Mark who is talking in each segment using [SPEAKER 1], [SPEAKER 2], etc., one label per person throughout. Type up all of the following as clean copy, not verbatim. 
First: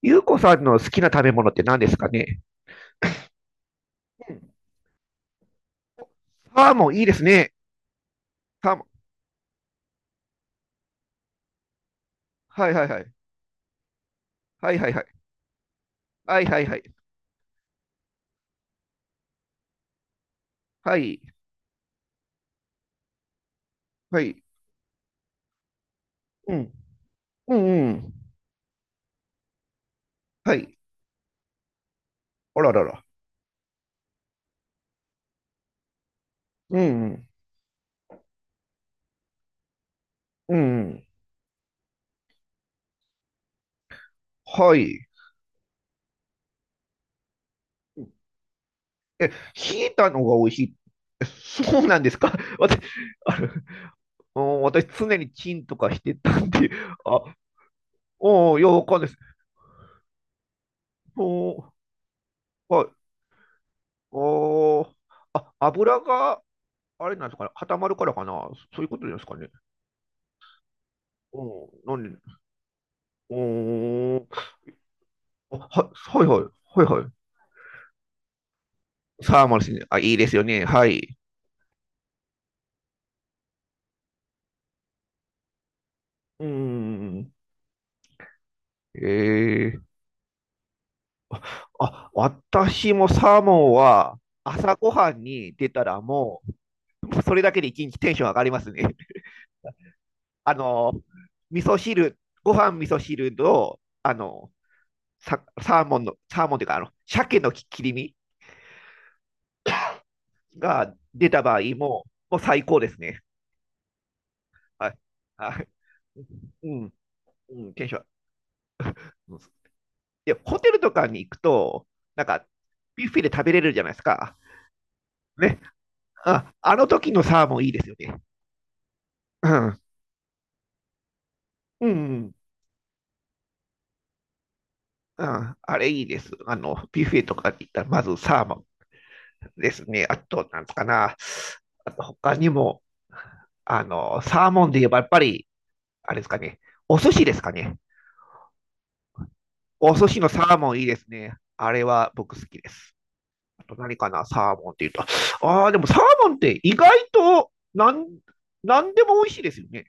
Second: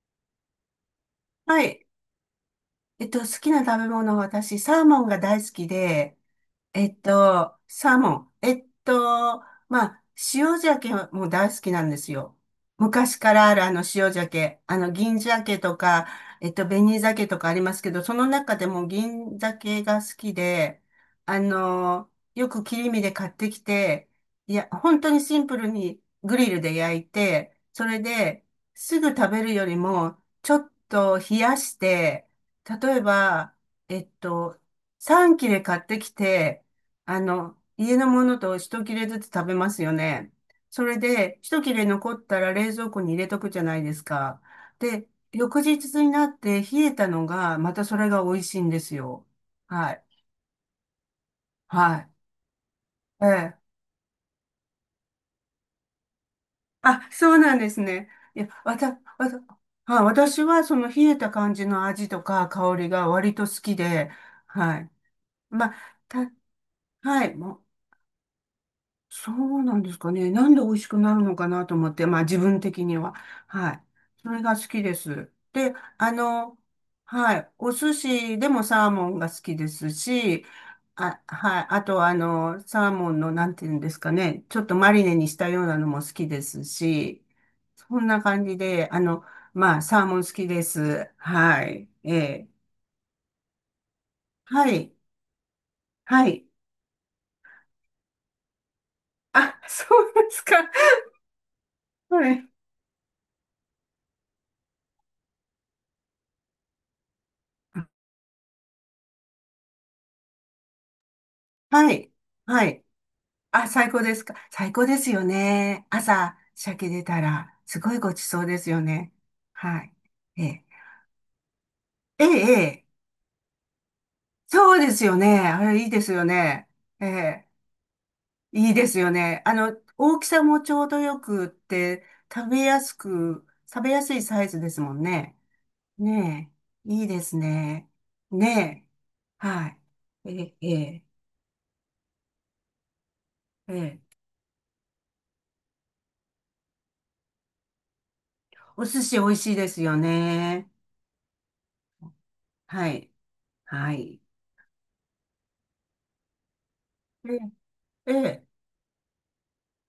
[SPEAKER 1] ゆうこさんの好きな食べ物っ
[SPEAKER 2] は
[SPEAKER 1] て何で
[SPEAKER 2] い。
[SPEAKER 1] すかね。
[SPEAKER 2] 好きな食べ物は
[SPEAKER 1] うん。
[SPEAKER 2] 私、サーモンが大好きで、
[SPEAKER 1] サーモンいいですね。
[SPEAKER 2] サーモン。
[SPEAKER 1] サーモン。
[SPEAKER 2] まあ、塩鮭も大好きなんですよ。
[SPEAKER 1] はいはいはい。
[SPEAKER 2] 昔からあるあの塩鮭、
[SPEAKER 1] は
[SPEAKER 2] あ
[SPEAKER 1] いは
[SPEAKER 2] の
[SPEAKER 1] いはい。
[SPEAKER 2] 銀鮭とか、
[SPEAKER 1] はいはいはい。
[SPEAKER 2] 紅鮭とかありますけど、その中でも銀鮭が好きで、
[SPEAKER 1] はい。
[SPEAKER 2] あの、よく切り身で買ってきて、
[SPEAKER 1] はい。
[SPEAKER 2] いや、本当にシンプルにグリ
[SPEAKER 1] う
[SPEAKER 2] ル
[SPEAKER 1] ん。
[SPEAKER 2] で焼い
[SPEAKER 1] う
[SPEAKER 2] て、
[SPEAKER 1] ん
[SPEAKER 2] そ
[SPEAKER 1] う
[SPEAKER 2] れ
[SPEAKER 1] ん。
[SPEAKER 2] ですぐ食べるよりも、ち
[SPEAKER 1] は
[SPEAKER 2] ょっ
[SPEAKER 1] い。
[SPEAKER 2] と冷やして、
[SPEAKER 1] あらら
[SPEAKER 2] 例え
[SPEAKER 1] ら。
[SPEAKER 2] ば、えっと、3切れ買ってきて、
[SPEAKER 1] うんうん。
[SPEAKER 2] 家のものと一切れずつ食べますよね。
[SPEAKER 1] うん
[SPEAKER 2] そ
[SPEAKER 1] う
[SPEAKER 2] れ
[SPEAKER 1] ん。
[SPEAKER 2] で、一切れ残ったら冷蔵庫に入れとくじゃないですか。
[SPEAKER 1] はい。
[SPEAKER 2] で、翌日になって冷えたのが、またそれが美味しいんですよ。
[SPEAKER 1] ひい
[SPEAKER 2] はい。
[SPEAKER 1] たのが美味しい。そうな
[SPEAKER 2] は
[SPEAKER 1] んで
[SPEAKER 2] い。
[SPEAKER 1] すか。 私、
[SPEAKER 2] え
[SPEAKER 1] あれ、
[SPEAKER 2] え。
[SPEAKER 1] うん、私常にチンとかしてたんで、
[SPEAKER 2] あ、
[SPEAKER 1] あ、
[SPEAKER 2] そうなんですね。いや、
[SPEAKER 1] おお、よう
[SPEAKER 2] わ
[SPEAKER 1] わ
[SPEAKER 2] た、
[SPEAKER 1] かんないです。
[SPEAKER 2] わた、はい、私はその冷えた感
[SPEAKER 1] お
[SPEAKER 2] じ
[SPEAKER 1] ー、
[SPEAKER 2] の味とか香
[SPEAKER 1] は
[SPEAKER 2] り
[SPEAKER 1] い。
[SPEAKER 2] が割と好きで、は
[SPEAKER 1] お
[SPEAKER 2] い。
[SPEAKER 1] ー、あ、
[SPEAKER 2] まあ、
[SPEAKER 1] 油
[SPEAKER 2] た、
[SPEAKER 1] が、あれ
[SPEAKER 2] は
[SPEAKER 1] なんで
[SPEAKER 2] い。
[SPEAKER 1] すかね、
[SPEAKER 2] もう
[SPEAKER 1] 固まるからかな、そういうことです
[SPEAKER 2] そ
[SPEAKER 1] かね。
[SPEAKER 2] うなんですかね。なんで美味しくなるのかな
[SPEAKER 1] う
[SPEAKER 2] と
[SPEAKER 1] ん、
[SPEAKER 2] 思っ
[SPEAKER 1] な
[SPEAKER 2] て、
[SPEAKER 1] んで、
[SPEAKER 2] まあ自分的には。
[SPEAKER 1] う
[SPEAKER 2] はい。
[SPEAKER 1] ーん。
[SPEAKER 2] それが好きです。で、
[SPEAKER 1] はいはい。はいはい。
[SPEAKER 2] はい。お寿司でもサーモンが好
[SPEAKER 1] サー
[SPEAKER 2] き
[SPEAKER 1] マル
[SPEAKER 2] で
[SPEAKER 1] シン、
[SPEAKER 2] す
[SPEAKER 1] あ、いいですよ
[SPEAKER 2] し、
[SPEAKER 1] ね。はい。
[SPEAKER 2] あ、はい。あと、サーモンの、なんていうんですかね。ちょっとマリネにしたようなのも好きで
[SPEAKER 1] う
[SPEAKER 2] すし、
[SPEAKER 1] ん。
[SPEAKER 2] そんな感じで、
[SPEAKER 1] え
[SPEAKER 2] ま
[SPEAKER 1] え。
[SPEAKER 2] あ、サーモン好きです。はい。
[SPEAKER 1] あ、
[SPEAKER 2] ええ。
[SPEAKER 1] 私もサーモンは
[SPEAKER 2] は
[SPEAKER 1] 朝ご
[SPEAKER 2] い。
[SPEAKER 1] はんに出たら
[SPEAKER 2] は
[SPEAKER 1] も
[SPEAKER 2] い。
[SPEAKER 1] う、それだけで一日テンション上がりますね。
[SPEAKER 2] あ、そうです
[SPEAKER 1] あ
[SPEAKER 2] か。
[SPEAKER 1] の、味噌汁、
[SPEAKER 2] はい。
[SPEAKER 1] ご飯味噌汁と、サーモンの、サーモンというか、鮭の切り身が出た場合
[SPEAKER 2] は
[SPEAKER 1] も、
[SPEAKER 2] い。
[SPEAKER 1] もう最
[SPEAKER 2] は
[SPEAKER 1] 高
[SPEAKER 2] い。
[SPEAKER 1] ですね。
[SPEAKER 2] あ、最高ですか。最高
[SPEAKER 1] は
[SPEAKER 2] で
[SPEAKER 1] い。
[SPEAKER 2] すよ
[SPEAKER 1] はい。
[SPEAKER 2] ね。朝、
[SPEAKER 1] う
[SPEAKER 2] 鮭
[SPEAKER 1] ん。
[SPEAKER 2] 出たら、
[SPEAKER 1] うん。
[SPEAKER 2] す
[SPEAKER 1] テン
[SPEAKER 2] ご
[SPEAKER 1] シ
[SPEAKER 2] い
[SPEAKER 1] ョ
[SPEAKER 2] ごちそうですよね。
[SPEAKER 1] ン。
[SPEAKER 2] はい。
[SPEAKER 1] で、
[SPEAKER 2] え
[SPEAKER 1] ホ
[SPEAKER 2] え、
[SPEAKER 1] テルとかに行くと、な
[SPEAKER 2] え
[SPEAKER 1] んか、
[SPEAKER 2] え、ええ
[SPEAKER 1] ビュッフェで食べれるじゃないですか。
[SPEAKER 2] そうですよね。
[SPEAKER 1] ね。
[SPEAKER 2] あれ、いいですよ
[SPEAKER 1] あ、
[SPEAKER 2] ね。
[SPEAKER 1] あの
[SPEAKER 2] え
[SPEAKER 1] 時のサー
[SPEAKER 2] え、
[SPEAKER 1] モンいいですよね。
[SPEAKER 2] いいですよね。
[SPEAKER 1] うん。
[SPEAKER 2] 大きさもちょうどよくっ
[SPEAKER 1] う
[SPEAKER 2] て、
[SPEAKER 1] ん。
[SPEAKER 2] 食べやすく、食べやすいサイズですもん
[SPEAKER 1] う
[SPEAKER 2] ね。
[SPEAKER 1] ん、あれいいです。
[SPEAKER 2] ねえ、
[SPEAKER 1] ビ
[SPEAKER 2] い
[SPEAKER 1] ュ
[SPEAKER 2] い
[SPEAKER 1] ッフ
[SPEAKER 2] で
[SPEAKER 1] ェと
[SPEAKER 2] す
[SPEAKER 1] かに行ったら、
[SPEAKER 2] ね。
[SPEAKER 1] まずサーモ
[SPEAKER 2] ねえ、
[SPEAKER 1] ン
[SPEAKER 2] は
[SPEAKER 1] で
[SPEAKER 2] い。
[SPEAKER 1] すね。あ
[SPEAKER 2] え
[SPEAKER 1] と、
[SPEAKER 2] え、
[SPEAKER 1] なん
[SPEAKER 2] え
[SPEAKER 1] か
[SPEAKER 2] え、
[SPEAKER 1] な。あと、他にも、
[SPEAKER 2] ええ
[SPEAKER 1] サーモンで言えば、やっぱり、あれですかね。お寿司ですかね。
[SPEAKER 2] お寿司美味しいです
[SPEAKER 1] お
[SPEAKER 2] よ
[SPEAKER 1] 寿司のサー
[SPEAKER 2] ね。
[SPEAKER 1] モンいいですね。あれは僕好きで
[SPEAKER 2] は
[SPEAKER 1] す。
[SPEAKER 2] い、
[SPEAKER 1] と
[SPEAKER 2] は
[SPEAKER 1] 何か
[SPEAKER 2] い。
[SPEAKER 1] な、サーモンって言うと。ああ、でもサーモンって意外
[SPEAKER 2] え
[SPEAKER 1] となん、
[SPEAKER 2] え、ええ
[SPEAKER 1] なんでも美味しいですよね。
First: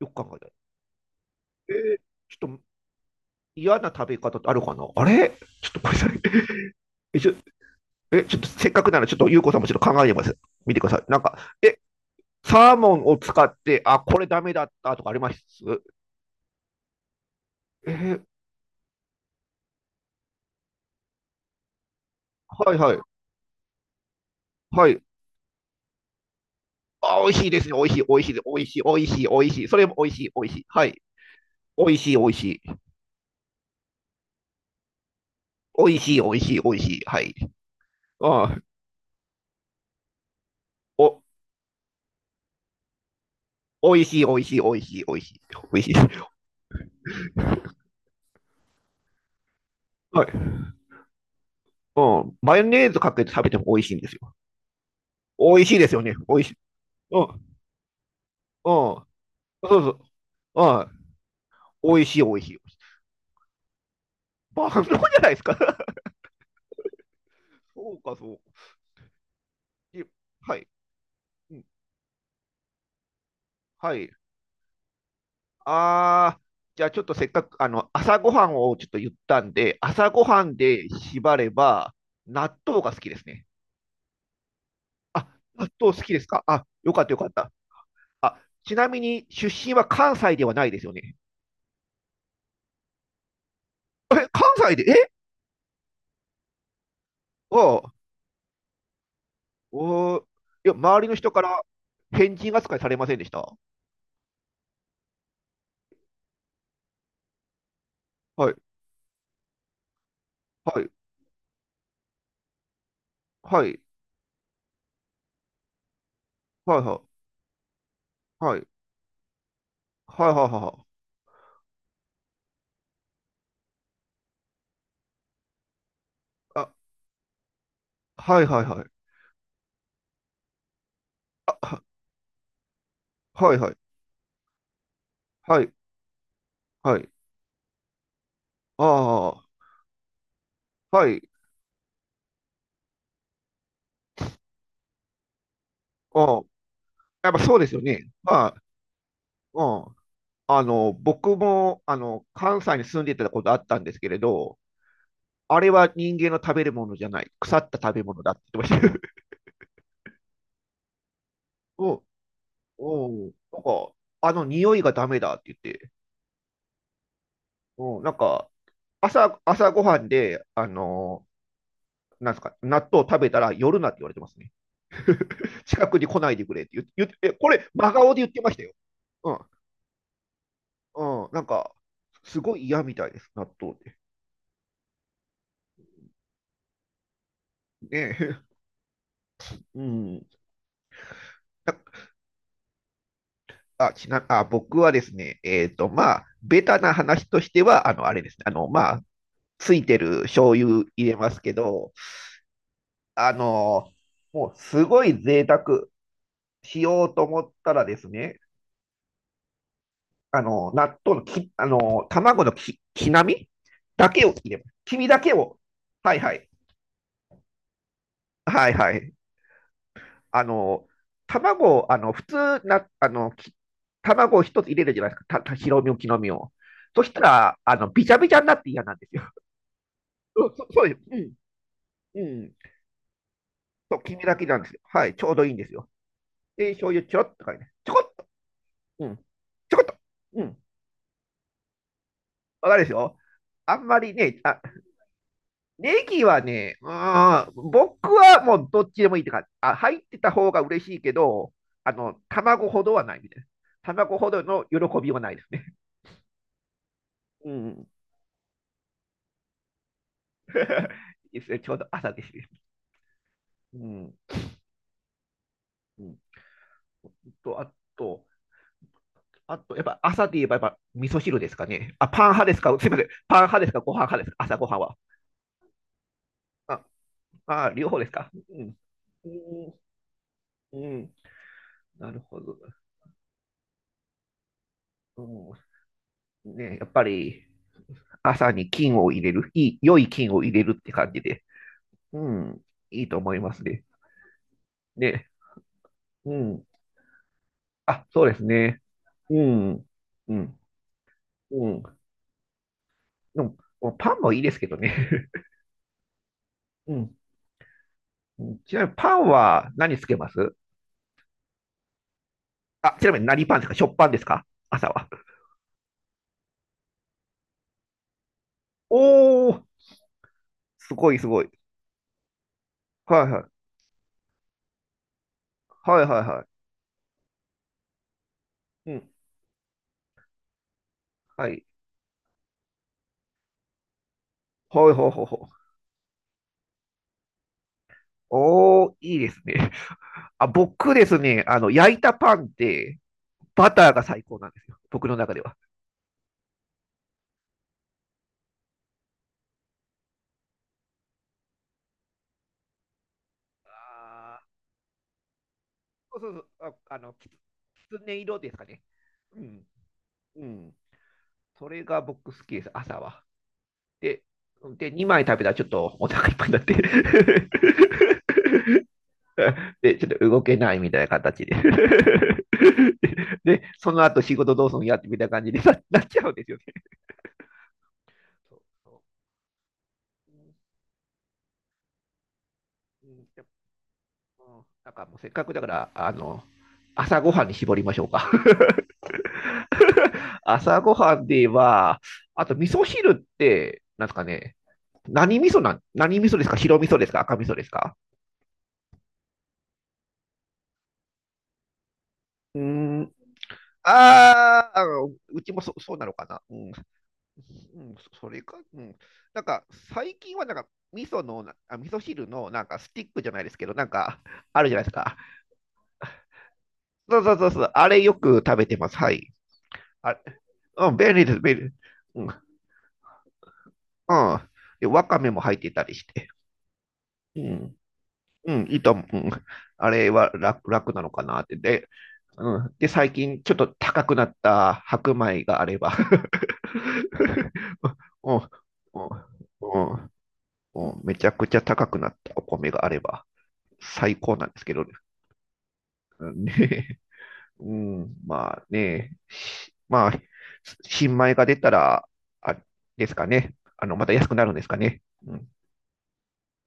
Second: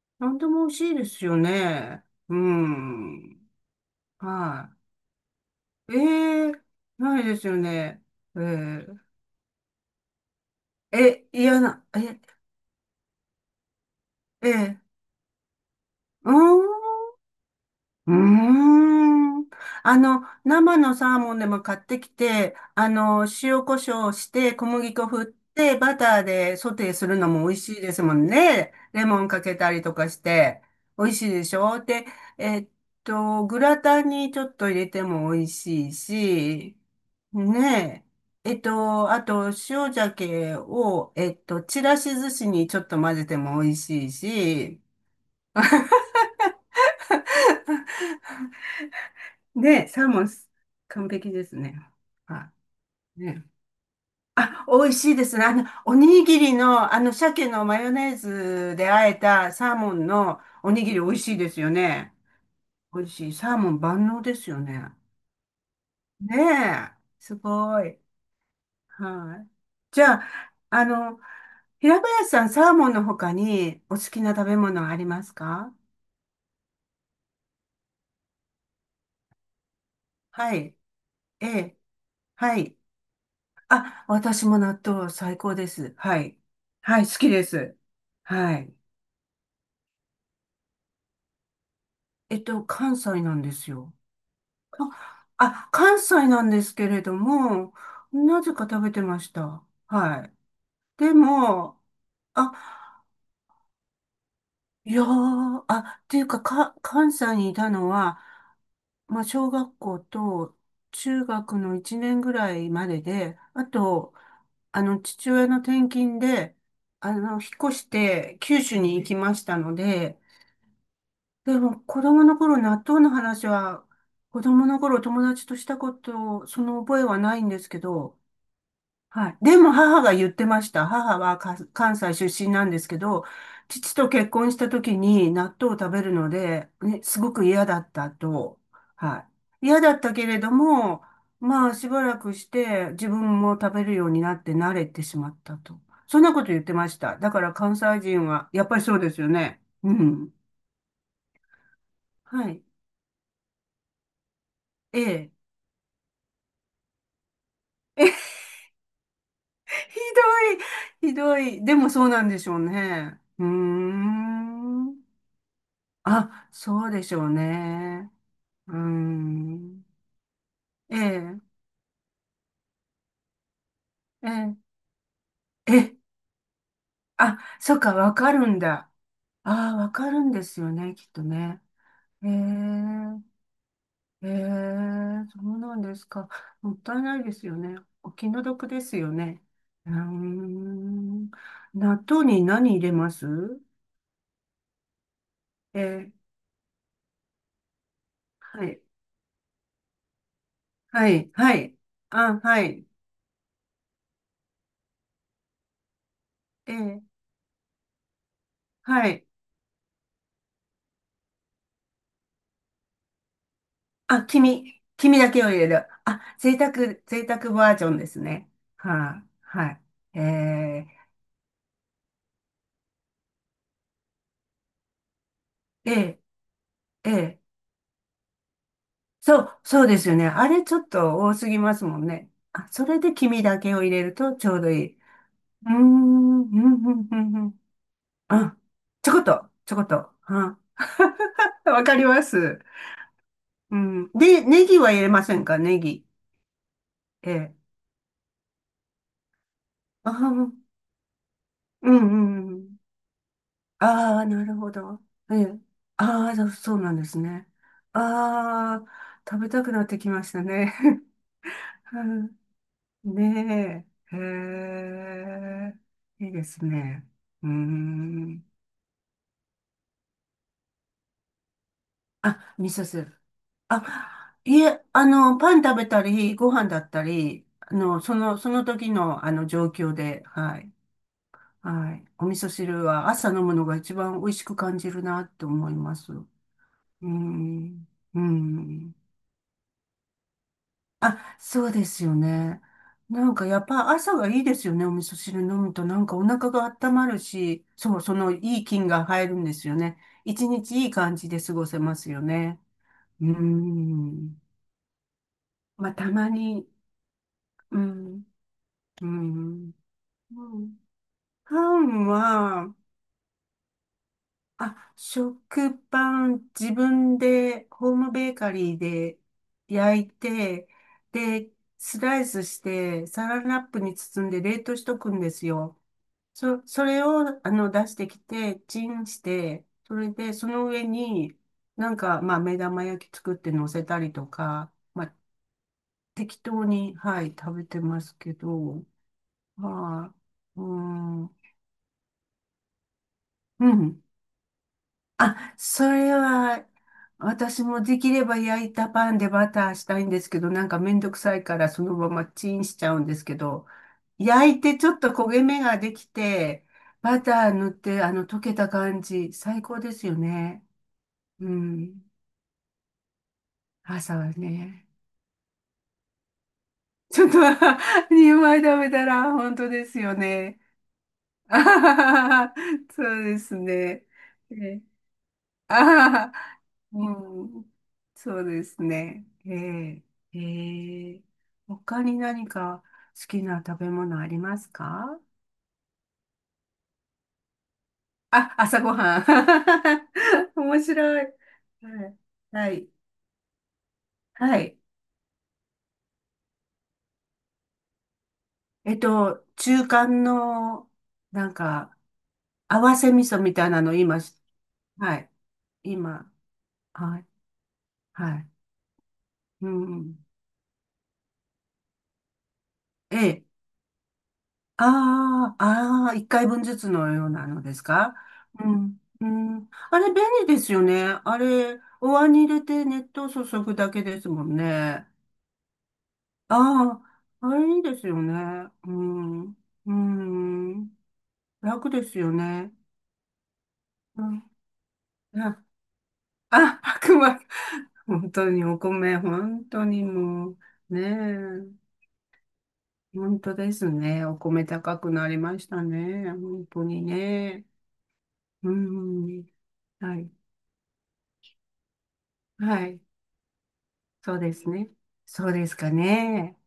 [SPEAKER 1] よく
[SPEAKER 2] な
[SPEAKER 1] 考え
[SPEAKER 2] ん
[SPEAKER 1] た
[SPEAKER 2] で
[SPEAKER 1] ら。
[SPEAKER 2] も美味しいですよ
[SPEAKER 1] えー
[SPEAKER 2] ね。
[SPEAKER 1] ち
[SPEAKER 2] う
[SPEAKER 1] ょっと
[SPEAKER 2] ん。
[SPEAKER 1] 嫌な食べ方ってあるか
[SPEAKER 2] は
[SPEAKER 1] なあれ、ちょっとごめ
[SPEAKER 2] い。
[SPEAKER 1] んなさい。
[SPEAKER 2] ええ
[SPEAKER 1] え、
[SPEAKER 2] ない
[SPEAKER 1] ちょ、
[SPEAKER 2] ですよね。
[SPEAKER 1] え、ちょ
[SPEAKER 2] え
[SPEAKER 1] っとせっかくならちょっとゆうこさんもちょっと考えてみます。見てくださ
[SPEAKER 2] え
[SPEAKER 1] い。なん
[SPEAKER 2] え、
[SPEAKER 1] か、
[SPEAKER 2] 嫌
[SPEAKER 1] え、
[SPEAKER 2] な、
[SPEAKER 1] サーモンを使って、あ、これダ
[SPEAKER 2] え
[SPEAKER 1] メだっ
[SPEAKER 2] え
[SPEAKER 1] たとかあります？
[SPEAKER 2] うーん。
[SPEAKER 1] え
[SPEAKER 2] うー
[SPEAKER 1] ー
[SPEAKER 2] ん。生のサーモンでも買ってきて、
[SPEAKER 1] はいはい。
[SPEAKER 2] 塩コショウして、小
[SPEAKER 1] は
[SPEAKER 2] 麦
[SPEAKER 1] い。
[SPEAKER 2] 粉振って、バターでソテーする
[SPEAKER 1] あ、美
[SPEAKER 2] の
[SPEAKER 1] 味し
[SPEAKER 2] も
[SPEAKER 1] い
[SPEAKER 2] 美
[SPEAKER 1] で
[SPEAKER 2] 味
[SPEAKER 1] す
[SPEAKER 2] し
[SPEAKER 1] ね。
[SPEAKER 2] い
[SPEAKER 1] 美味
[SPEAKER 2] で
[SPEAKER 1] し
[SPEAKER 2] す
[SPEAKER 1] い、美
[SPEAKER 2] も
[SPEAKER 1] 味
[SPEAKER 2] ん
[SPEAKER 1] しい、美味
[SPEAKER 2] ね。
[SPEAKER 1] しい、美
[SPEAKER 2] レ
[SPEAKER 1] 味
[SPEAKER 2] モ
[SPEAKER 1] しい、
[SPEAKER 2] ン
[SPEAKER 1] 美
[SPEAKER 2] か
[SPEAKER 1] 味
[SPEAKER 2] け
[SPEAKER 1] しい。
[SPEAKER 2] た
[SPEAKER 1] そ
[SPEAKER 2] り
[SPEAKER 1] れも
[SPEAKER 2] とか
[SPEAKER 1] 美味
[SPEAKER 2] し
[SPEAKER 1] しい、美味し
[SPEAKER 2] て、
[SPEAKER 1] い。はい。
[SPEAKER 2] 美味しいでしょ
[SPEAKER 1] 美味
[SPEAKER 2] で、
[SPEAKER 1] しい、美味し
[SPEAKER 2] えっ
[SPEAKER 1] い。
[SPEAKER 2] グラタンにちょっと入れても美味しい
[SPEAKER 1] 美味しい、美味しい、美
[SPEAKER 2] し、
[SPEAKER 1] 味しい。はい。
[SPEAKER 2] ね
[SPEAKER 1] あ
[SPEAKER 2] え。
[SPEAKER 1] あ、
[SPEAKER 2] あと、塩鮭
[SPEAKER 1] お、
[SPEAKER 2] を、ちらし寿司にちょっと混ぜても美味
[SPEAKER 1] 美味
[SPEAKER 2] しい
[SPEAKER 1] しい、美味しい、美味
[SPEAKER 2] し、
[SPEAKER 1] しい、美味しい、おいしい。
[SPEAKER 2] で、サーモ
[SPEAKER 1] はい。
[SPEAKER 2] ンス、完璧ですね。
[SPEAKER 1] うん。
[SPEAKER 2] は
[SPEAKER 1] マヨネーズか
[SPEAKER 2] い。
[SPEAKER 1] けて食
[SPEAKER 2] ね。
[SPEAKER 1] べても美味しいんですよ。
[SPEAKER 2] あ、美味しいですね。
[SPEAKER 1] 美味しいです
[SPEAKER 2] お
[SPEAKER 1] よね。
[SPEAKER 2] に
[SPEAKER 1] 美
[SPEAKER 2] ぎ
[SPEAKER 1] 味し
[SPEAKER 2] り
[SPEAKER 1] い。
[SPEAKER 2] の、
[SPEAKER 1] うん。うん。
[SPEAKER 2] 鮭のマヨネーズで
[SPEAKER 1] そ
[SPEAKER 2] 和えた
[SPEAKER 1] う
[SPEAKER 2] サー
[SPEAKER 1] そ
[SPEAKER 2] モンの
[SPEAKER 1] う。
[SPEAKER 2] お
[SPEAKER 1] う
[SPEAKER 2] にぎり
[SPEAKER 1] ん。
[SPEAKER 2] 美味しいですよ
[SPEAKER 1] 美味
[SPEAKER 2] ね。
[SPEAKER 1] しい、美味しい。
[SPEAKER 2] 美味しい。サーモン万能ですよ
[SPEAKER 1] 万能
[SPEAKER 2] ね。
[SPEAKER 1] じゃないですか。
[SPEAKER 2] ねえ。す ご
[SPEAKER 1] そ
[SPEAKER 2] い。
[SPEAKER 1] うか、そ
[SPEAKER 2] はい。
[SPEAKER 1] う。
[SPEAKER 2] じ
[SPEAKER 1] い、
[SPEAKER 2] ゃあ、
[SPEAKER 1] はい。うん、
[SPEAKER 2] 平林さん、サーモンの他に
[SPEAKER 1] は
[SPEAKER 2] お好
[SPEAKER 1] い。
[SPEAKER 2] きな食べ物ありますか？
[SPEAKER 1] あー、じゃあちょっとせっかく、朝ごはんをちょっと言ったんで、朝ごは
[SPEAKER 2] は
[SPEAKER 1] ん
[SPEAKER 2] い。
[SPEAKER 1] で縛
[SPEAKER 2] え
[SPEAKER 1] れ
[SPEAKER 2] え。
[SPEAKER 1] ば、納
[SPEAKER 2] はい。
[SPEAKER 1] 豆が好きですね。
[SPEAKER 2] あ、私も納豆
[SPEAKER 1] あ、
[SPEAKER 2] 最高で
[SPEAKER 1] 納豆
[SPEAKER 2] す。
[SPEAKER 1] 好き
[SPEAKER 2] は
[SPEAKER 1] です
[SPEAKER 2] い。
[SPEAKER 1] か？あ、よ
[SPEAKER 2] は
[SPEAKER 1] か
[SPEAKER 2] い、
[SPEAKER 1] った、
[SPEAKER 2] 好
[SPEAKER 1] よか
[SPEAKER 2] き
[SPEAKER 1] っ
[SPEAKER 2] で
[SPEAKER 1] た。
[SPEAKER 2] す。
[SPEAKER 1] あ、
[SPEAKER 2] はい。
[SPEAKER 1] ちなみに出身は関西ではないですよね。
[SPEAKER 2] 関西なんですよ。
[SPEAKER 1] え、関西で、え、
[SPEAKER 2] あ関西なんですけれども、
[SPEAKER 1] ああ、
[SPEAKER 2] なぜか食べてました。
[SPEAKER 1] おー、い
[SPEAKER 2] はい。
[SPEAKER 1] や、周り
[SPEAKER 2] で
[SPEAKER 1] の人から
[SPEAKER 2] も、
[SPEAKER 1] 変
[SPEAKER 2] あ、
[SPEAKER 1] 人扱いされませんでした？
[SPEAKER 2] いやー、っていうか、関西にいたのは、
[SPEAKER 1] はい、
[SPEAKER 2] まあ、小学校と
[SPEAKER 1] はい、
[SPEAKER 2] 中学の1年ぐらいまでで、あ
[SPEAKER 1] はい、
[SPEAKER 2] と、父親の転勤で、
[SPEAKER 1] はい、
[SPEAKER 2] 引っ越して
[SPEAKER 1] はい、はい、
[SPEAKER 2] 九
[SPEAKER 1] は
[SPEAKER 2] 州に行きましたので、でも、子供の頃、納豆の話は、子供の頃友達としたこと、その覚えはないんですけど、
[SPEAKER 1] い、はい、はい、
[SPEAKER 2] はい。でも、母が言ってました。母は
[SPEAKER 1] あ、
[SPEAKER 2] 関西出身なんですけど、
[SPEAKER 1] はい、はい、はい、あ、はい、はい、
[SPEAKER 2] 父と結婚した時に納
[SPEAKER 1] はい、
[SPEAKER 2] 豆を食べるので、
[SPEAKER 1] は
[SPEAKER 2] ね、
[SPEAKER 1] い、
[SPEAKER 2] すごく嫌だったと。は
[SPEAKER 1] あ
[SPEAKER 2] い。嫌だったけれど
[SPEAKER 1] あ、
[SPEAKER 2] も、
[SPEAKER 1] はい、
[SPEAKER 2] まあ、しばらくして自分も食べるようになって慣れてしまったと。そんな
[SPEAKER 1] あ
[SPEAKER 2] こ
[SPEAKER 1] あ、
[SPEAKER 2] と言ってました。
[SPEAKER 1] や
[SPEAKER 2] だ
[SPEAKER 1] っぱ
[SPEAKER 2] から
[SPEAKER 1] そうです
[SPEAKER 2] 関
[SPEAKER 1] よ
[SPEAKER 2] 西
[SPEAKER 1] ね。
[SPEAKER 2] 人
[SPEAKER 1] ま
[SPEAKER 2] は、
[SPEAKER 1] あ、
[SPEAKER 2] やっぱりそうですよね。
[SPEAKER 1] う
[SPEAKER 2] う
[SPEAKER 1] ん。
[SPEAKER 2] ん。
[SPEAKER 1] 僕も、
[SPEAKER 2] は
[SPEAKER 1] 関
[SPEAKER 2] い。
[SPEAKER 1] 西に住んでたことあったんですけれど、
[SPEAKER 2] ええ。え
[SPEAKER 1] あれは人間の食べるものじゃない、腐った食べ物だって言ってました。
[SPEAKER 2] ひどい、ひどい。で
[SPEAKER 1] う
[SPEAKER 2] も
[SPEAKER 1] ん、
[SPEAKER 2] そうなんでしょうね。
[SPEAKER 1] うん、
[SPEAKER 2] うー
[SPEAKER 1] なんか、あの匂いが
[SPEAKER 2] ん。
[SPEAKER 1] ダメだって言って、
[SPEAKER 2] あ、そうでしょう
[SPEAKER 1] うん、な
[SPEAKER 2] ね。
[SPEAKER 1] んか、
[SPEAKER 2] うー
[SPEAKER 1] 朝ご
[SPEAKER 2] ん。
[SPEAKER 1] はんで、
[SPEAKER 2] ええ、
[SPEAKER 1] なんですか、納豆食べたら夜なって言われてますね。
[SPEAKER 2] ええ、
[SPEAKER 1] 近
[SPEAKER 2] え、
[SPEAKER 1] くに来ないでくれって言って、言ってえ、
[SPEAKER 2] あ、
[SPEAKER 1] これ、
[SPEAKER 2] そっ
[SPEAKER 1] 真
[SPEAKER 2] か、
[SPEAKER 1] 顔
[SPEAKER 2] わ
[SPEAKER 1] で言
[SPEAKER 2] か
[SPEAKER 1] って
[SPEAKER 2] る
[SPEAKER 1] まし
[SPEAKER 2] ん
[SPEAKER 1] たよ。
[SPEAKER 2] だ。
[SPEAKER 1] うん、
[SPEAKER 2] ああ、わかるんですよね、
[SPEAKER 1] う
[SPEAKER 2] きっと
[SPEAKER 1] ん、なん
[SPEAKER 2] ね。
[SPEAKER 1] か、
[SPEAKER 2] ええ、
[SPEAKER 1] すごい嫌みたいです、納豆って。
[SPEAKER 2] ええ、そうなんですか。もったいないですよね。お
[SPEAKER 1] ね
[SPEAKER 2] 気
[SPEAKER 1] え。
[SPEAKER 2] の毒ですよね。
[SPEAKER 1] う
[SPEAKER 2] うー
[SPEAKER 1] ん。
[SPEAKER 2] ん。納豆に何入れます？
[SPEAKER 1] あ、僕はですね、
[SPEAKER 2] ええ、
[SPEAKER 1] まあ、ベタな話としては、あれですね、
[SPEAKER 2] はい、
[SPEAKER 1] まあ、ついてる醤油
[SPEAKER 2] は
[SPEAKER 1] 入れま
[SPEAKER 2] い、
[SPEAKER 1] すけ
[SPEAKER 2] はい。
[SPEAKER 1] ど、
[SPEAKER 2] あ、はい。
[SPEAKER 1] あのもうすごい贅沢
[SPEAKER 2] え
[SPEAKER 1] し
[SPEAKER 2] え、
[SPEAKER 1] ようと思ったらですね、
[SPEAKER 2] はい。
[SPEAKER 1] あの、納豆のき、あの、卵のき、きなみだ
[SPEAKER 2] あ、
[SPEAKER 1] けを入れます。黄身
[SPEAKER 2] 黄身
[SPEAKER 1] だ
[SPEAKER 2] だ
[SPEAKER 1] け
[SPEAKER 2] けを
[SPEAKER 1] を。
[SPEAKER 2] 入れる。
[SPEAKER 1] はい
[SPEAKER 2] あ、
[SPEAKER 1] はい。
[SPEAKER 2] 贅沢バージョンですね。
[SPEAKER 1] はいはい。
[SPEAKER 2] はい、はい。え
[SPEAKER 1] あの、
[SPEAKER 2] え、
[SPEAKER 1] 卵を、あの、普通な、あの、き卵を一つ入れるじゃないですか。白身
[SPEAKER 2] え
[SPEAKER 1] を、黄
[SPEAKER 2] え、
[SPEAKER 1] 身を。そ
[SPEAKER 2] え
[SPEAKER 1] した
[SPEAKER 2] え。
[SPEAKER 1] ら、びちゃびちゃになって嫌なんですよ。
[SPEAKER 2] そうですよね。
[SPEAKER 1] そ
[SPEAKER 2] あ
[SPEAKER 1] うそ
[SPEAKER 2] れ
[SPEAKER 1] う
[SPEAKER 2] ちょ
[SPEAKER 1] そう
[SPEAKER 2] っ
[SPEAKER 1] です。
[SPEAKER 2] と多すぎますもん
[SPEAKER 1] うん。う
[SPEAKER 2] ね。
[SPEAKER 1] ん。
[SPEAKER 2] あ、それで黄身だけを入
[SPEAKER 1] そう、
[SPEAKER 2] れる
[SPEAKER 1] 黄身
[SPEAKER 2] と
[SPEAKER 1] だけ
[SPEAKER 2] ちょ
[SPEAKER 1] な
[SPEAKER 2] う
[SPEAKER 1] んで
[SPEAKER 2] ど
[SPEAKER 1] すよ。
[SPEAKER 2] いい。
[SPEAKER 1] はい。ちょうどいいん
[SPEAKER 2] う
[SPEAKER 1] で
[SPEAKER 2] ー
[SPEAKER 1] すよ。
[SPEAKER 2] ん、うん、
[SPEAKER 1] で、
[SPEAKER 2] う
[SPEAKER 1] 醤油
[SPEAKER 2] ん、
[SPEAKER 1] ち
[SPEAKER 2] う
[SPEAKER 1] ょろっ
[SPEAKER 2] ん、
[SPEAKER 1] と
[SPEAKER 2] う
[SPEAKER 1] か
[SPEAKER 2] ん。
[SPEAKER 1] ね。ちょこっと。
[SPEAKER 2] あ、
[SPEAKER 1] う
[SPEAKER 2] ちょ
[SPEAKER 1] ん。
[SPEAKER 2] こっと、ち
[SPEAKER 1] ち
[SPEAKER 2] ょ
[SPEAKER 1] ょ
[SPEAKER 2] こ
[SPEAKER 1] こっ
[SPEAKER 2] っ
[SPEAKER 1] と。
[SPEAKER 2] と。
[SPEAKER 1] う
[SPEAKER 2] あ
[SPEAKER 1] ん。
[SPEAKER 2] わかります。
[SPEAKER 1] わかるでしょ？あ
[SPEAKER 2] う
[SPEAKER 1] んま
[SPEAKER 2] ん。
[SPEAKER 1] りね、
[SPEAKER 2] で、
[SPEAKER 1] あ、
[SPEAKER 2] ネギは入れませんかネ
[SPEAKER 1] ネ
[SPEAKER 2] ギ？
[SPEAKER 1] ギはね、う
[SPEAKER 2] え
[SPEAKER 1] ーん、
[SPEAKER 2] え。
[SPEAKER 1] 僕はもうどっちでもいいって感じ。あ、入っ
[SPEAKER 2] あ、
[SPEAKER 1] てた
[SPEAKER 2] う
[SPEAKER 1] 方
[SPEAKER 2] ん、
[SPEAKER 1] が嬉しいけど、
[SPEAKER 2] うん、う
[SPEAKER 1] 卵
[SPEAKER 2] ん。
[SPEAKER 1] ほどはないみたいな。卵
[SPEAKER 2] ああ、
[SPEAKER 1] ほど
[SPEAKER 2] なる
[SPEAKER 1] の
[SPEAKER 2] ほ
[SPEAKER 1] 喜
[SPEAKER 2] ど。
[SPEAKER 1] びはな
[SPEAKER 2] え
[SPEAKER 1] いです
[SPEAKER 2] え。
[SPEAKER 1] ね。
[SPEAKER 2] ああ、そうそうなんですね。
[SPEAKER 1] うん。
[SPEAKER 2] ああ、食べたくなってきましたね。
[SPEAKER 1] いいですね。ちょうど
[SPEAKER 2] う
[SPEAKER 1] 朝です
[SPEAKER 2] ん
[SPEAKER 1] ね。う
[SPEAKER 2] ね
[SPEAKER 1] ん。
[SPEAKER 2] え。へえ。
[SPEAKER 1] うん、
[SPEAKER 2] いいですね。うー
[SPEAKER 1] と、あと、
[SPEAKER 2] ん。
[SPEAKER 1] あと、やっぱ朝で言えば、やっぱ味噌汁ですかね。あ、パン派で
[SPEAKER 2] あ、
[SPEAKER 1] す
[SPEAKER 2] 味
[SPEAKER 1] か、す
[SPEAKER 2] 噌
[SPEAKER 1] みません。
[SPEAKER 2] 汁。
[SPEAKER 1] パン派ですかご飯派ですか、
[SPEAKER 2] あ、
[SPEAKER 1] 朝
[SPEAKER 2] い
[SPEAKER 1] ごはん
[SPEAKER 2] え、
[SPEAKER 1] は。
[SPEAKER 2] パン食べたり、ご飯だ
[SPEAKER 1] あ、
[SPEAKER 2] ったり、
[SPEAKER 1] あ、両方ですか、
[SPEAKER 2] そ
[SPEAKER 1] う
[SPEAKER 2] の
[SPEAKER 1] ん。
[SPEAKER 2] 時の、
[SPEAKER 1] う
[SPEAKER 2] 状
[SPEAKER 1] ん。
[SPEAKER 2] 況で、はい。
[SPEAKER 1] うん。
[SPEAKER 2] はい。
[SPEAKER 1] なる
[SPEAKER 2] お味
[SPEAKER 1] ほ
[SPEAKER 2] 噌
[SPEAKER 1] ど。
[SPEAKER 2] 汁は朝飲むのが一番美味しく感じるな
[SPEAKER 1] う
[SPEAKER 2] って
[SPEAKER 1] ん。
[SPEAKER 2] 思います。う
[SPEAKER 1] ね、やっぱ
[SPEAKER 2] ー
[SPEAKER 1] り。
[SPEAKER 2] ん。うー
[SPEAKER 1] 朝に
[SPEAKER 2] ん。
[SPEAKER 1] 金を入れる、いい、良い金を入れるって感じ
[SPEAKER 2] あ、
[SPEAKER 1] で、
[SPEAKER 2] そうですよ
[SPEAKER 1] う
[SPEAKER 2] ね。
[SPEAKER 1] ん、いいと
[SPEAKER 2] な
[SPEAKER 1] 思
[SPEAKER 2] ん
[SPEAKER 1] い
[SPEAKER 2] か
[SPEAKER 1] ま
[SPEAKER 2] や
[SPEAKER 1] す
[SPEAKER 2] っ
[SPEAKER 1] ね。
[SPEAKER 2] ぱ朝がいいですよね。お味噌
[SPEAKER 1] ね、
[SPEAKER 2] 汁飲むとなんかお
[SPEAKER 1] う
[SPEAKER 2] 腹が
[SPEAKER 1] ん。
[SPEAKER 2] 温まるし、
[SPEAKER 1] あ、
[SPEAKER 2] そ
[SPEAKER 1] そう
[SPEAKER 2] の
[SPEAKER 1] です
[SPEAKER 2] いい
[SPEAKER 1] ね。
[SPEAKER 2] 菌が入る
[SPEAKER 1] う
[SPEAKER 2] んですよ
[SPEAKER 1] ん、
[SPEAKER 2] ね。
[SPEAKER 1] う
[SPEAKER 2] 一
[SPEAKER 1] ん、
[SPEAKER 2] 日いい感じで過ご
[SPEAKER 1] う
[SPEAKER 2] せま
[SPEAKER 1] ん。
[SPEAKER 2] すよね。うー
[SPEAKER 1] でも、パンもい
[SPEAKER 2] ん。
[SPEAKER 1] いですけどね。
[SPEAKER 2] まあたまに、
[SPEAKER 1] うん。
[SPEAKER 2] うん、
[SPEAKER 1] ちなみに
[SPEAKER 2] う
[SPEAKER 1] パン
[SPEAKER 2] ん。
[SPEAKER 1] は何つけます？
[SPEAKER 2] うんパンは、
[SPEAKER 1] あ、ちなみに何パンですか、食パンですか、朝
[SPEAKER 2] あ、
[SPEAKER 1] は。
[SPEAKER 2] 食パン自分でホームベーカリーで
[SPEAKER 1] おー、
[SPEAKER 2] 焼いて、
[SPEAKER 1] すごいすごい。
[SPEAKER 2] で、スライスして
[SPEAKER 1] は
[SPEAKER 2] サ
[SPEAKER 1] いは
[SPEAKER 2] ラ
[SPEAKER 1] い。
[SPEAKER 2] ンラップに包んで冷凍しとくんですよ。
[SPEAKER 1] はいはいは
[SPEAKER 2] それを、出してきて、チ
[SPEAKER 1] い。う
[SPEAKER 2] ン
[SPEAKER 1] ん。
[SPEAKER 2] して、それで、その上に、
[SPEAKER 1] はい。
[SPEAKER 2] なんか、まあ、目玉焼き作って乗せたりとか、
[SPEAKER 1] はいはい
[SPEAKER 2] ま
[SPEAKER 1] はい
[SPEAKER 2] あ、
[SPEAKER 1] はい。
[SPEAKER 2] 適当に、はい、食べてますけど、
[SPEAKER 1] おー、いいですね。
[SPEAKER 2] まあ、
[SPEAKER 1] あ、
[SPEAKER 2] うー
[SPEAKER 1] 僕です
[SPEAKER 2] ん、
[SPEAKER 1] ね、焼いたパンって、
[SPEAKER 2] う
[SPEAKER 1] バターが
[SPEAKER 2] ん、
[SPEAKER 1] 最高なんですよ。僕の中で
[SPEAKER 2] あ、
[SPEAKER 1] は。
[SPEAKER 2] それは、私もできれば焼いたパンでバターしたいんですけど、なんかめんどくさいからそのままチンしちゃうんですけど、
[SPEAKER 1] あ
[SPEAKER 2] 焼いてちょっと焦げ目ができ
[SPEAKER 1] ー、そうそう
[SPEAKER 2] て、
[SPEAKER 1] そう、あ、あの、
[SPEAKER 2] バ
[SPEAKER 1] きつ
[SPEAKER 2] ター塗っ
[SPEAKER 1] き
[SPEAKER 2] て、
[SPEAKER 1] つね色
[SPEAKER 2] 溶
[SPEAKER 1] で
[SPEAKER 2] け
[SPEAKER 1] すか
[SPEAKER 2] た
[SPEAKER 1] ね。
[SPEAKER 2] 感じ、
[SPEAKER 1] うん。
[SPEAKER 2] 最高ですよ
[SPEAKER 1] う
[SPEAKER 2] ね。
[SPEAKER 1] ん。
[SPEAKER 2] う
[SPEAKER 1] それが
[SPEAKER 2] ん。
[SPEAKER 1] 僕好きです、朝は。
[SPEAKER 2] 朝
[SPEAKER 1] で、
[SPEAKER 2] はね。
[SPEAKER 1] で、2枚食べたらちょっとお腹いっぱいになって。
[SPEAKER 2] ちょっと2枚 食べたら本当で
[SPEAKER 1] で、
[SPEAKER 2] す
[SPEAKER 1] ちょっ
[SPEAKER 2] よ
[SPEAKER 1] と動け
[SPEAKER 2] ね。
[SPEAKER 1] ないみたいな形 で。
[SPEAKER 2] あははははそうで す
[SPEAKER 1] で、その
[SPEAKER 2] ね。
[SPEAKER 1] 後仕事どうする
[SPEAKER 2] ね
[SPEAKER 1] んやってみたいな感じに
[SPEAKER 2] あ
[SPEAKER 1] な、
[SPEAKER 2] は
[SPEAKER 1] なっちゃう
[SPEAKER 2] はは、
[SPEAKER 1] んですよね。
[SPEAKER 2] うん。そう
[SPEAKER 1] そう
[SPEAKER 2] です
[SPEAKER 1] そ
[SPEAKER 2] ね。ええ、
[SPEAKER 1] う。う
[SPEAKER 2] ええ。他に何か
[SPEAKER 1] ん、
[SPEAKER 2] 好
[SPEAKER 1] う
[SPEAKER 2] き
[SPEAKER 1] ん、
[SPEAKER 2] な食べ物あります
[SPEAKER 1] なんかもう
[SPEAKER 2] か？
[SPEAKER 1] せっかくだから、朝ごはんに絞りましょうか。
[SPEAKER 2] あ、朝ごはん。
[SPEAKER 1] 朝
[SPEAKER 2] 面
[SPEAKER 1] ごは
[SPEAKER 2] 白
[SPEAKER 1] ん
[SPEAKER 2] い。
[SPEAKER 1] で言えば、
[SPEAKER 2] はい。
[SPEAKER 1] あと味
[SPEAKER 2] は
[SPEAKER 1] 噌
[SPEAKER 2] い。
[SPEAKER 1] 汁って、なんですかね、
[SPEAKER 2] はい。
[SPEAKER 1] 何味噌なん、何味噌ですか、白味噌ですか赤味噌ですか？
[SPEAKER 2] 中間の、なんか、
[SPEAKER 1] うー
[SPEAKER 2] 合わせ
[SPEAKER 1] ん、
[SPEAKER 2] 味噌みたいなの
[SPEAKER 1] あー、あの、
[SPEAKER 2] はい。
[SPEAKER 1] うちもそ、そうなのか
[SPEAKER 2] 今、
[SPEAKER 1] な。うん、う
[SPEAKER 2] はい。
[SPEAKER 1] ん、そ、そ
[SPEAKER 2] は
[SPEAKER 1] れ
[SPEAKER 2] い。
[SPEAKER 1] か、うん。なんか、
[SPEAKER 2] うんう
[SPEAKER 1] 最
[SPEAKER 2] ん。
[SPEAKER 1] 近はなんか、味噌のな、あ、味噌汁のなんかスティッ
[SPEAKER 2] え
[SPEAKER 1] クじゃない
[SPEAKER 2] え。
[SPEAKER 1] ですけど、なんか、あるじゃないですか。
[SPEAKER 2] ああ、ああ、一回分ずつの
[SPEAKER 1] そう
[SPEAKER 2] よう
[SPEAKER 1] そうそ
[SPEAKER 2] な
[SPEAKER 1] うそ
[SPEAKER 2] の
[SPEAKER 1] う、
[SPEAKER 2] です
[SPEAKER 1] あれよ
[SPEAKER 2] か？
[SPEAKER 1] く食
[SPEAKER 2] う
[SPEAKER 1] べてます。
[SPEAKER 2] ん、
[SPEAKER 1] は
[SPEAKER 2] う
[SPEAKER 1] い。
[SPEAKER 2] ん。あれ
[SPEAKER 1] あ、
[SPEAKER 2] 便利ですよ
[SPEAKER 1] うん、便
[SPEAKER 2] ね。
[SPEAKER 1] 利で
[SPEAKER 2] あ
[SPEAKER 1] す、便利。
[SPEAKER 2] れ、お
[SPEAKER 1] う
[SPEAKER 2] 椀に
[SPEAKER 1] ん。
[SPEAKER 2] 入れて熱湯を注ぐだけ
[SPEAKER 1] う
[SPEAKER 2] ですも
[SPEAKER 1] ん。
[SPEAKER 2] ん
[SPEAKER 1] で、わ
[SPEAKER 2] ね。
[SPEAKER 1] かめも入ってたりして。
[SPEAKER 2] あ
[SPEAKER 1] う
[SPEAKER 2] あ、あ
[SPEAKER 1] ん。
[SPEAKER 2] れいいですよね。
[SPEAKER 1] うん、いい
[SPEAKER 2] う
[SPEAKER 1] と思う。うん、
[SPEAKER 2] ん、
[SPEAKER 1] あ
[SPEAKER 2] う
[SPEAKER 1] れは楽、楽
[SPEAKER 2] ん。
[SPEAKER 1] なのかなって。で、
[SPEAKER 2] 楽ですよ
[SPEAKER 1] う
[SPEAKER 2] ね。
[SPEAKER 1] ん。で、最近ちょっと高くな
[SPEAKER 2] う
[SPEAKER 1] っ
[SPEAKER 2] ん、
[SPEAKER 1] た白米が
[SPEAKER 2] あ、
[SPEAKER 1] あれば。
[SPEAKER 2] あ、白米。本
[SPEAKER 1] うん、
[SPEAKER 2] 当にお
[SPEAKER 1] うん、
[SPEAKER 2] 米、本
[SPEAKER 1] う
[SPEAKER 2] 当に
[SPEAKER 1] ん、
[SPEAKER 2] もう、ね
[SPEAKER 1] うん、めちゃくちゃ高く
[SPEAKER 2] え。
[SPEAKER 1] なったお米があれば
[SPEAKER 2] 本当です
[SPEAKER 1] 最
[SPEAKER 2] ね。
[SPEAKER 1] 高
[SPEAKER 2] お
[SPEAKER 1] なんで
[SPEAKER 2] 米
[SPEAKER 1] すけどね。
[SPEAKER 2] 高くなりました
[SPEAKER 1] う
[SPEAKER 2] ね。
[SPEAKER 1] ん、
[SPEAKER 2] 本当
[SPEAKER 1] ね、
[SPEAKER 2] にね。
[SPEAKER 1] うん、まあ
[SPEAKER 2] う
[SPEAKER 1] ね、
[SPEAKER 2] ん、
[SPEAKER 1] し、まあ、
[SPEAKER 2] はい。
[SPEAKER 1] 新米が出たら、あ、
[SPEAKER 2] はい。
[SPEAKER 1] ですかね。また安
[SPEAKER 2] そ
[SPEAKER 1] く
[SPEAKER 2] う
[SPEAKER 1] なる
[SPEAKER 2] で
[SPEAKER 1] んです
[SPEAKER 2] す
[SPEAKER 1] か
[SPEAKER 2] ね。
[SPEAKER 1] ね。う
[SPEAKER 2] そ
[SPEAKER 1] ん
[SPEAKER 2] うですかね。